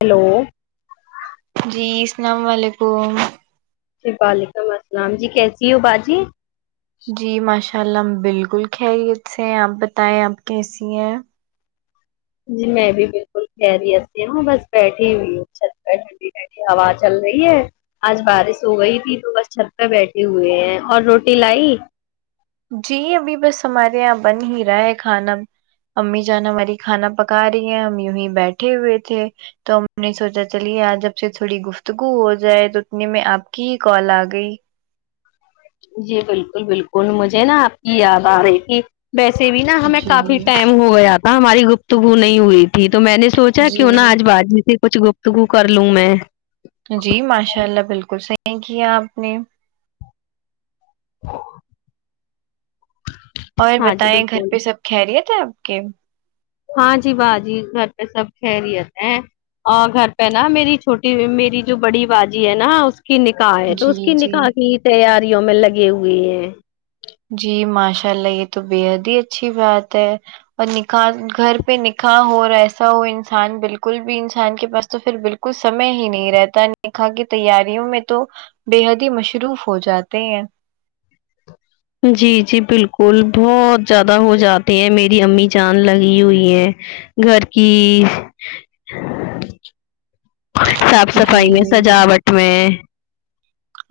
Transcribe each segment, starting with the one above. hello جی السلام علیکم جی وعلیکم السلام جی کیسی ہو باجی جی ماشاء اللہ ہم بالکل خیریت سے ہیں آپ بتائیں آپ کیسی ہیں جی میں بھی بالکل خیریت سے ہوں بس بیٹھی ہوئی ہوں چھت پے ٹھنڈی ہوا چل رہی ہے آج بارش ہو گئی تھی تو بس چھت پہ بیٹھے ہوئے ہیں اور روٹی لائی جی ابھی بس ہمارے یہاں بن ہی رہا ہے کھانا امی جان ہماری کھانا پکا رہی ہیں ہم یوں ہی بیٹھے ہوئے تھے تو ہم نے سوچا چلیے آج آپ سے تھوڑی گفتگو ہو جائے تو اتنے میں آپ کی ہی کال آ گئی جی بالکل بالکل مجھے نا آپ کی یاد آرہی تھی ویسے بھی نا ہمیں کافی جی ٹائم ہو گیا تھا ہماری گفتگو نہیں ہوئی تھی تو میں نے سوچا کیوں نا جی آج باجی سے کچھ گفتگو کر لوں میں جی ماشاء اللہ بالکل صحیح کیا آپ نے [inaudible] اور ہاں جی بتائیں گھر بالکل پہ سب خیریت ہے آپ کے ہاں جی باجی گھر پہ سب خیریت ہیں آ گھر پہ نا میری چھوٹی میری جو بڑی باجی ہے نا کی نکاح ہے تو اس کی جی جی نکاح کی تیاریوں میں لگے ہوئے ہیں جی ماشاء اللہ یہ تو بےحد ہی اچھی بات ہے اور نکاح گھر پہ نکاح ہو رہا ہے ایسا وہ انسان بالکل بھی انسان کے پاس تو پھر بالکل کچھ سمے ہی نہیں رہتا نکاح کی تیاریوں میں تو بے حد ہی مشروف ہو جاتے ہیں جی جی بالکل بہت زیادہ ہو جاتے ہیں میری امی جان لگی ہوئی ہے گھر کی صاف صفائی میں جی سجاوٹ میں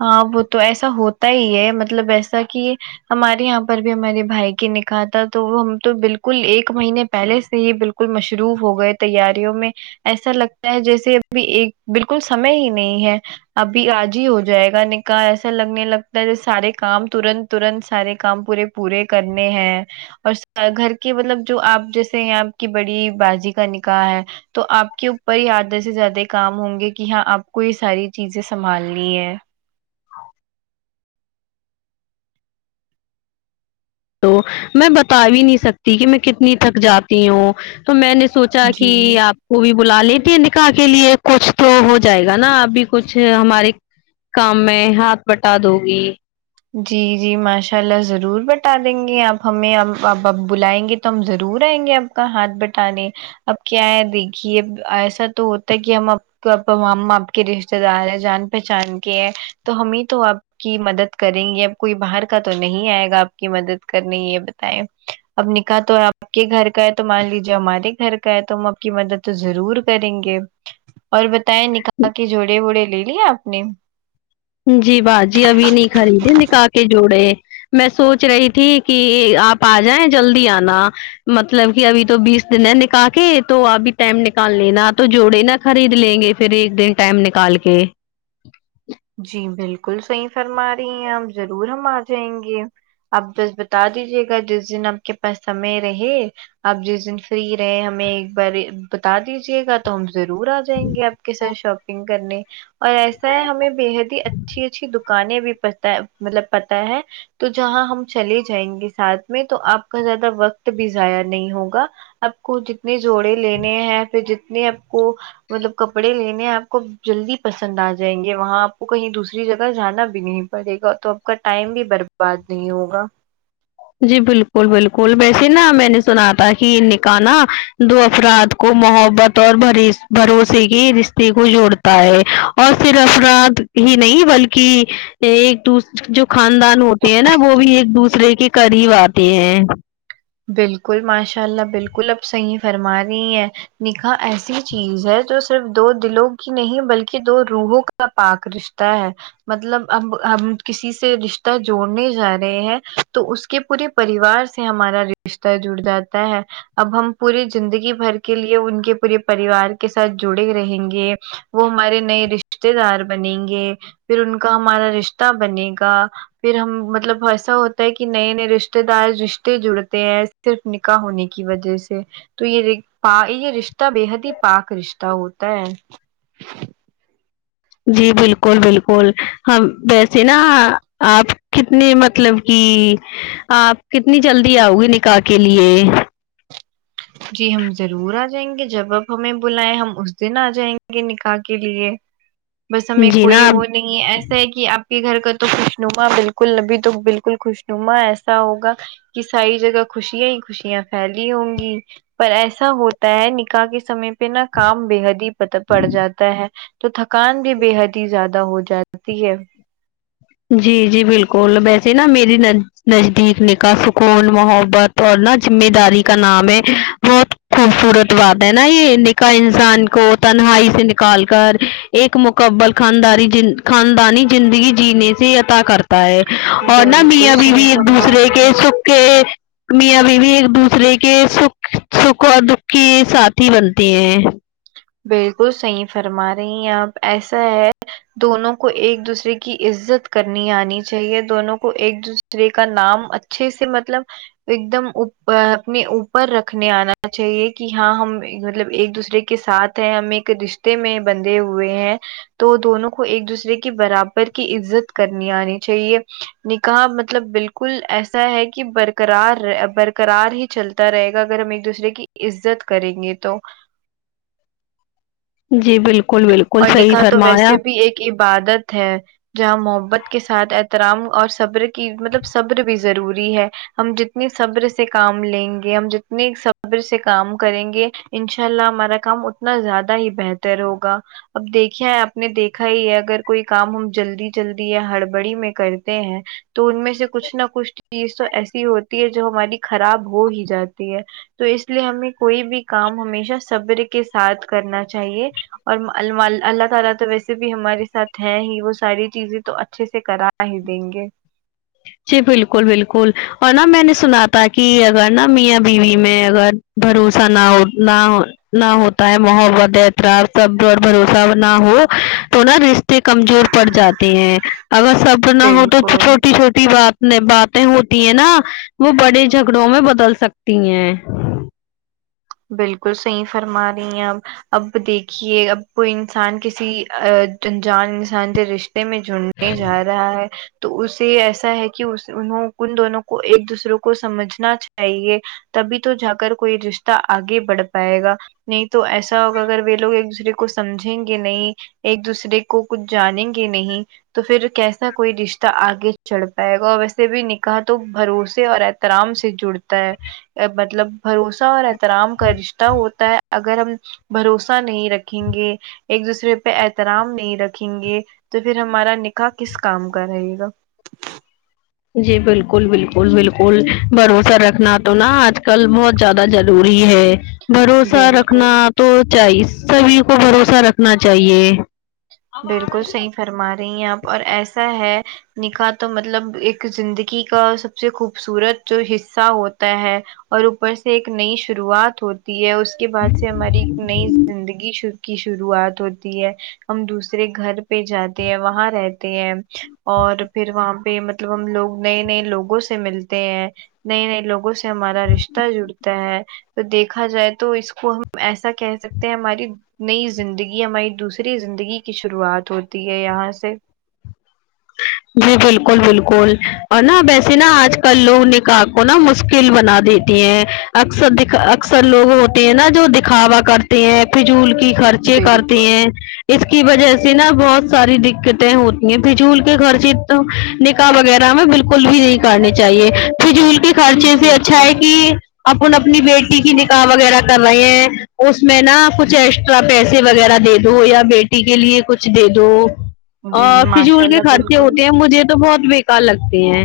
ہاں وہ تو ایسا ہوتا ہی ہے مطلب ایسا کہ ہمارے یہاں پر بھی ہمارے بھائی کے نکاح تھا تو وہ ہم تو بالکل ایک مہینے پہلے سے ہی بالکل کل مشروف ہو گئے تیاریوں میں ایسا لگتا ہے جیسے ابھی ایک بلکل سمئے ہی نہیں ہے ابھی آج ہی ہو ج جائے گا نکاح ایسا لگنے لگتا ہے جو سارے کام ترنت ترنت سارے کام پورے پورے کرنے ہیں اور سر گھر کے مطلب جو آپ جیسے آپ کی بڑی باجی کا نکاح ہے تو آپ کے اوپر ہی آدھے سے زیادہ کام ہوں گے کہ ہاں آپ کو یہ ساری چیزیں سنبھالنی ہے تو میں بتا بھی نہیں سکتی کہ میں کتنی تک جاتی ہوں تو میں نے سوچا جی کہ آپ وہ بھی بلا لیتی ہے نکاح کے لیے کچھ تو ہو جائے گا نا ابھی کچھ ہمارے کام میں ہاتھ بٹا دو گی جی جی ماشاء اللہ ضرور بتا دیں گے آپ ہمیں اب اب اب بلائیں گے تو ہم ضرور آئیں گے اب کا ہاتھ بٹانے اب کیا ہے دیکھیے ایسا تو ہوتا ہے کہ ہم تو آپام آپ کے رشتتے دار ہیں جان پہچان کے ہیں تو ہمیں تو آپ کی مدد کریں گی اب کوئی باہر کا تو نہیں آئے گا آپ کی مدد کرنے یہ بتائیں اب نکاح تو آپ کے گھر کا ہے تو مان لیجیے ہمارے گھر کا ہے تو ہم آپ کی مدد تو ضرور کریں گے اور بتائے نکاح کے جوڑے وڑے لے لیے آپ نے جی باجی ابھی نہیں خری دے نکاح کے جوڑے میں سوچ رہی تھی کہ آپ آ جائیں جلدی آنا مطلب کہ ابھی تو بیس دن ہے نکاح کے تو ابھی ٹائم نکال لینا تو جوڑے نا خرید لیں گے پھر ایک دن ٹائم نکال کے جی بلکل صحیح فرما رہی ہیں ہم ضرور ہم آ جائیں گے آپ بس بتا دیجیے گا جس دن آپ کے پاس سمے رہے آپ جس دن فری رہے ہمیں ایک بار بتا دیجیے گا تو ہم ضرور آ جائیں گے آپ کے ساتھ شاپنگ کرنے اور ایسا ہے ہمیں بےحد اچھی اچھی دکانیں بھی پتا مطلب پتہ ہے تو جہاں ہم چلے جائیں گے ساتھ میں تو آپ کا زیادہ وقت بھی ضائع نہیں ہوگا آپ کو جتنے جوڑے لینے ہیں پھر جتنے آپ کو مطلب کپڑے لینے آپ کو جلدی پسند آ جائیں گے وہاں کو کہیں دوسری جگہ جانا بھی نہیں پڑے گا تو آپ کا ٹائم بھی برباد نہیں ہوگا جی بلکل بلکل ویسے نا میں نے سنا تھا کہ نکاح نہ دو افراد کو محبت اور بھروسے کے رشتے کو جوڑتا ہے اور پھر افراد ہی نہیں بلکہ ایک دوسر جو خاندان ہوتے ہیں نا وہ بھی ایک دوسرے کے قریب آتے ہیں بلکل ماشاء اللہ بلکل اب صحیح فرما رہی ہیں نکاح ایسی چیز ہے جو صرف دو دلوں کی نہیں بلکہ دو روحوں کا کا پاک رشتہ ہے مطلب اب ہم کسی سے رشتہ جوڑنے جا رہے ہیں تو اس کے پورے پریوار سے ہمارا رشتہ جڑ جاتا ہے اب ہم پورے زندگی بھر کے لیے ان کے پورے پریوار کے ساتھ جڑے رہیں گے وہ ہمارے نئے رشتے دار بنیں گے پھر ان کا ہمارا رشتہ بنے گا پھر ہم مطلب ایسا ہوتا ہے کہ نئے نئے رشتے دار رشتے جڑتے تے ہیں صرف نکاح ہونے کی وجہ سے تو یہ یہ رشتہ بے حد ہی پاک رشتہ ہوتا ہے جی بلکل بلکل ہم ویسے نا آپ کتنی مطلب کہ آپ کتنی جلدی آؤ گی نکاح کے لیے جی ہم ضرور آ جائیں گے جب آپ ہمیں بلائیں ہم اس دن آ جائیں گے نکاح کے لیے بس ہمیں جی کوئی نا آپ وہ نہیں ہے ایسا ہے کہ آپ ک گھر کا تو خوشنما بلکل ابھی تو بلکل خوشنما ایسا ہوگا کہ ساری جگہ خوشیاں ہی خوشیاں پھیلی ہوں گی پر ایسا ہوتا ہے نکاح کے سمے پہ نا کام بے حد ہی پڑ جاتا ہے تو تھکان بھی بے حد ہی زیادہ ہو جاتی ہے جی جی بالکل ویسے نا میری نز نزدیک نکاح سکون محبت اور نا ذمہ داری کا نام ہے بہت خوبصورت بات ہے نا یہ کا انسان کو تنہائی سے نکال کر ایک مکمل خاندانی جن خاندانی زندگی جینے اتا کرتا ہے اور نہ بالکل میاں بیوی صحیح ایک فرما دوسرے رہی کے ہیں سکھ کے میاں بیوی ایک دوسرے کے سکھ سکھ اور دکھ کی ساتھی بنتی ہیں بالکل صحیح فرما رہی ہیں آپ ایسا ہے دونوں کو ایک دوسرے کی عزت کرنی آنی چاہیے دونوں کو ایک دوس رے کا نام اچھے سے مطلب ایک دم اپنے اوپر رکھنے آنا چاہیے کی ہاں ہم مطلب ایک دوسرے کے ساتھ ہیں ہم ایک رشتے میں بندھے ہوئے ہیں تو دونوں کو ایک دوسرے کی برابر کی عزت کرنی آنی چاہیے نکاح مطلب بالکل ایسا ہے کی برقرار برقرار ہی چل تا رہے گا اگر ہم ایک دوسرے کی عزت کریں گے تو جی بالکل بالکل اور صحیح نکاح تو فرمایا ویسے بھی ایک کی عبادت ہے جہاں محبت کے ساتھ احترام اور صبر کی مطلب صبر بھی ضروری ہے ہم جتنی صبر سے کام لیںگے ہم جتنی صبر سے کام کریںگے انشاء اللہ ہمارا کام اتنا زیادہ ہی بہتر ہوگا اب دیکھیا ہے آپ نے دیکھا ہی ہے اگر کوئی کام ہم جلدی جلدی یا ہڑبڑی میں کرتے ہیں تو ان میں سے کچھ نہ کچھ چیز تو ایسی ہوتی ہے جو ہماری خراب ہو ہی جاتی ہے تو اس لیے ہمیں کوئی بھی کام ہمیشہ صبر کے ساتھ کرنا چاہیے اور اللہ تعالی تو ویسے بھی ہمارے ساتھ ہے ہی وہ ساری چیزیں تو اچھے سے کرا ہی دیںگے جی بالکل بالکل اور نہ میں نے سنا تھا کی اگر نا میاں بیوی میں اگر بھروسہ نہ ہو نہ ہو نہ ہوتا ہے محبت احترام سب پر بھروسہ نہ ہو تو نہ رشتے سے کمزور پڑ جاتے ہیں اگر صبر نہ ہو تو بالکل چھوٹی چھوٹی تی بات باتیں ہوتی ہیں نہ وہ بڑے جھگڑوں میں بدل سکتی ہیں بالکل صحیح فرما رہی ہیں آپ اب دیکھیے اب وہ انسان کسی انجان انسان سے رشت تے میں جڑنے جا رہا ہے تو اسے ایسا ہیکی انھو ان دونوں کو ایک دوسرے کو سمجھنا چاہیے تبھی تو جا کر کوئی رشہ آگے بڑھ پائے گا نہیں تو ایسا ہوگا اگر وہ لوگ ایک دوسرے کو سمجھیں گے نہیں ایک دوسرے کو کچھ جانیں گے نہیں تو پھر کیسا کوئی رشتہ آگے چڑھ پائے گا اور ویسے بھی نکاح تو بھروسے ہو اح ترام سے جڑتا ہے مطلب بھروسہ اور احترام کا رشتہ ہوتا ہے اگر ہم بھروسہ نہیں رکھیں گے ایک دوسرے پہ احترام نہیں رکھیں گے تو پھر ہمارا نکاح کس کام کا رہے گا جی بالکل بالکل بالکل بھروسہ رکھنا تو نہ آج کل بہت زیادہ ضروری ہے بھروسہ رکھنا بالکل تو چاہیے سبھی کو بھروسہ رکھنا چاہیے بالکل صحیح فرما رہی ہیں آپ اور ایسا ہے نکھاح تو مطلب ایک زندگی کا سب سے خوبصورت جو حصہ ہوتا ہے اور اوپر سے ایک نئی شروعات ہوتی ہے اس کے بعد سے ہماری نئی زندگی شروع کی شروعات ہوتی ہے ہم دوسرے گھر پہ جاتے ہیں وہاں رہتے ہیں اور پھر وہاں پہ مط ہم لوگ نئے نئے لوگوں سے ملتے ہیں نئے نئے لوگوں سے ہمارا رشتہ جڑتا ہے تو دیکھا جائے تو اس کو ہم ایسا کہہ سکتے ہیں ہماری نئی زندگی ہماری دوسری زندگی کی شروعات ہوتی ہے یہاں سے جی بالکل بالکل اور نا ویسیے نا آج کل لوگ نکاح کو نا مشکل بنا دی اکثر د اکثر لوگ ہوتے ہیں نا جو دکھاوا کرتے ہیں فضول کی خرچے کرتی بالکل ہیں اس کی وجہ سے نا بہت ساری دقتیں ہوتی ہیں فجول خرچے تو نکاح وغیرہ میں بالکل بھی نہیں کرنی چاہیے فجول کے خرچے سے جی اچھا ہے کہ اپن اپنی بیٹی کی نکاح وغیرہ کر رہے ہیں اس اس میں نا کچھ ایکسٹرا پیسے وغیرہ دے دو یا بیٹی کے لیے کچھ دے دو جی ماشاء فضول کے اللہ خرچے بالکل ہوتے ہیں مجھے تو بہت بےکار لگتی ہیں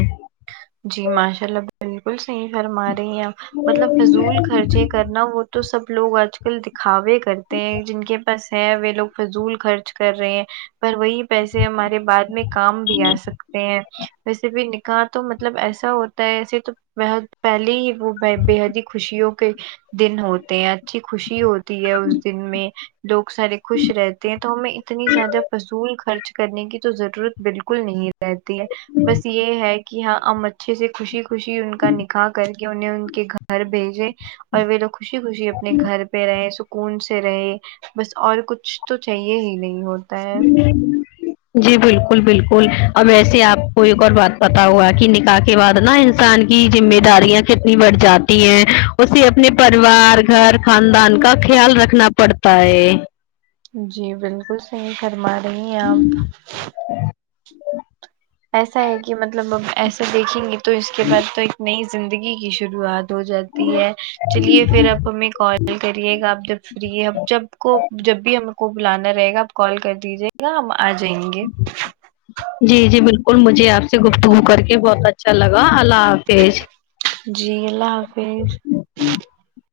جی ماشاء اللہ باجی بالکل صحیح فرما رہی ہیں مطلب فضول خرچے کرنا وہ تو سب لوگ آجک ل دکھاوے کرتے ہیں جن کے پاس ہے وہ لوگ فضول خرچ کر رہے ہیں پر وہی پیسے ہمارے بعد میں کام بھی آ سکتے ہیں ویسے بھی نکاح تو مطلب ایسا ہوتا ہے ایسے تو بےحد پہلے ہی وہ بےحد ہی خوشیوں کے دن ہوتے ہیں اچھی خوشی ہوتی ہے اس دن میں لوگ سارے خوش رہتے تو ہمیں اتنی زیادہ فصول خرچ کرنے کی تو ضرورت بالکل نہیں رہتی ہے بس یہ ہے کہ ہاں ہم اچھے سے خوشی خوشی ان کا نکاح کریں کہ انیں ان کے گھر بھیجے اور وہ لوگ خوشی خوشی اپنے گھر پہ رہے سکون سے رہے بس اور کچھ تو چاہیے ہی نہیں ہوتا ہے جی بالکل بالکل اب ایسے آپ کو ایک اور بات پتا ہوا کہ نکاح کے بعد نا انسان کے کی ذمہ داریاں کتنی بڑھ جاتی ہیں اسے اپنے پریوار گھر خاندان کا خیال رکھنا پڑتا ہے جی بالکل صحیح فرما رہی ہیں آپ [inaudible] ایسا ہے کہ مطلب اب ایسا دیکھیں گے تو اس کے بعد تو ایک نئی زندگی کی شروعات ہو جاتی ہے چلیے پھر آپ ہمیں کال کریے گا آپ جب فری جب کو جب بھی ہم کو بلانا رہے گا آپ کال کر دیجیے گا ہم آ جائیں گے جی جی بالکل مجھے آپ سے گفتگو کر کے بہت اچھا لگا اللہ حافظ جی اللہ حافظ [unintelligible]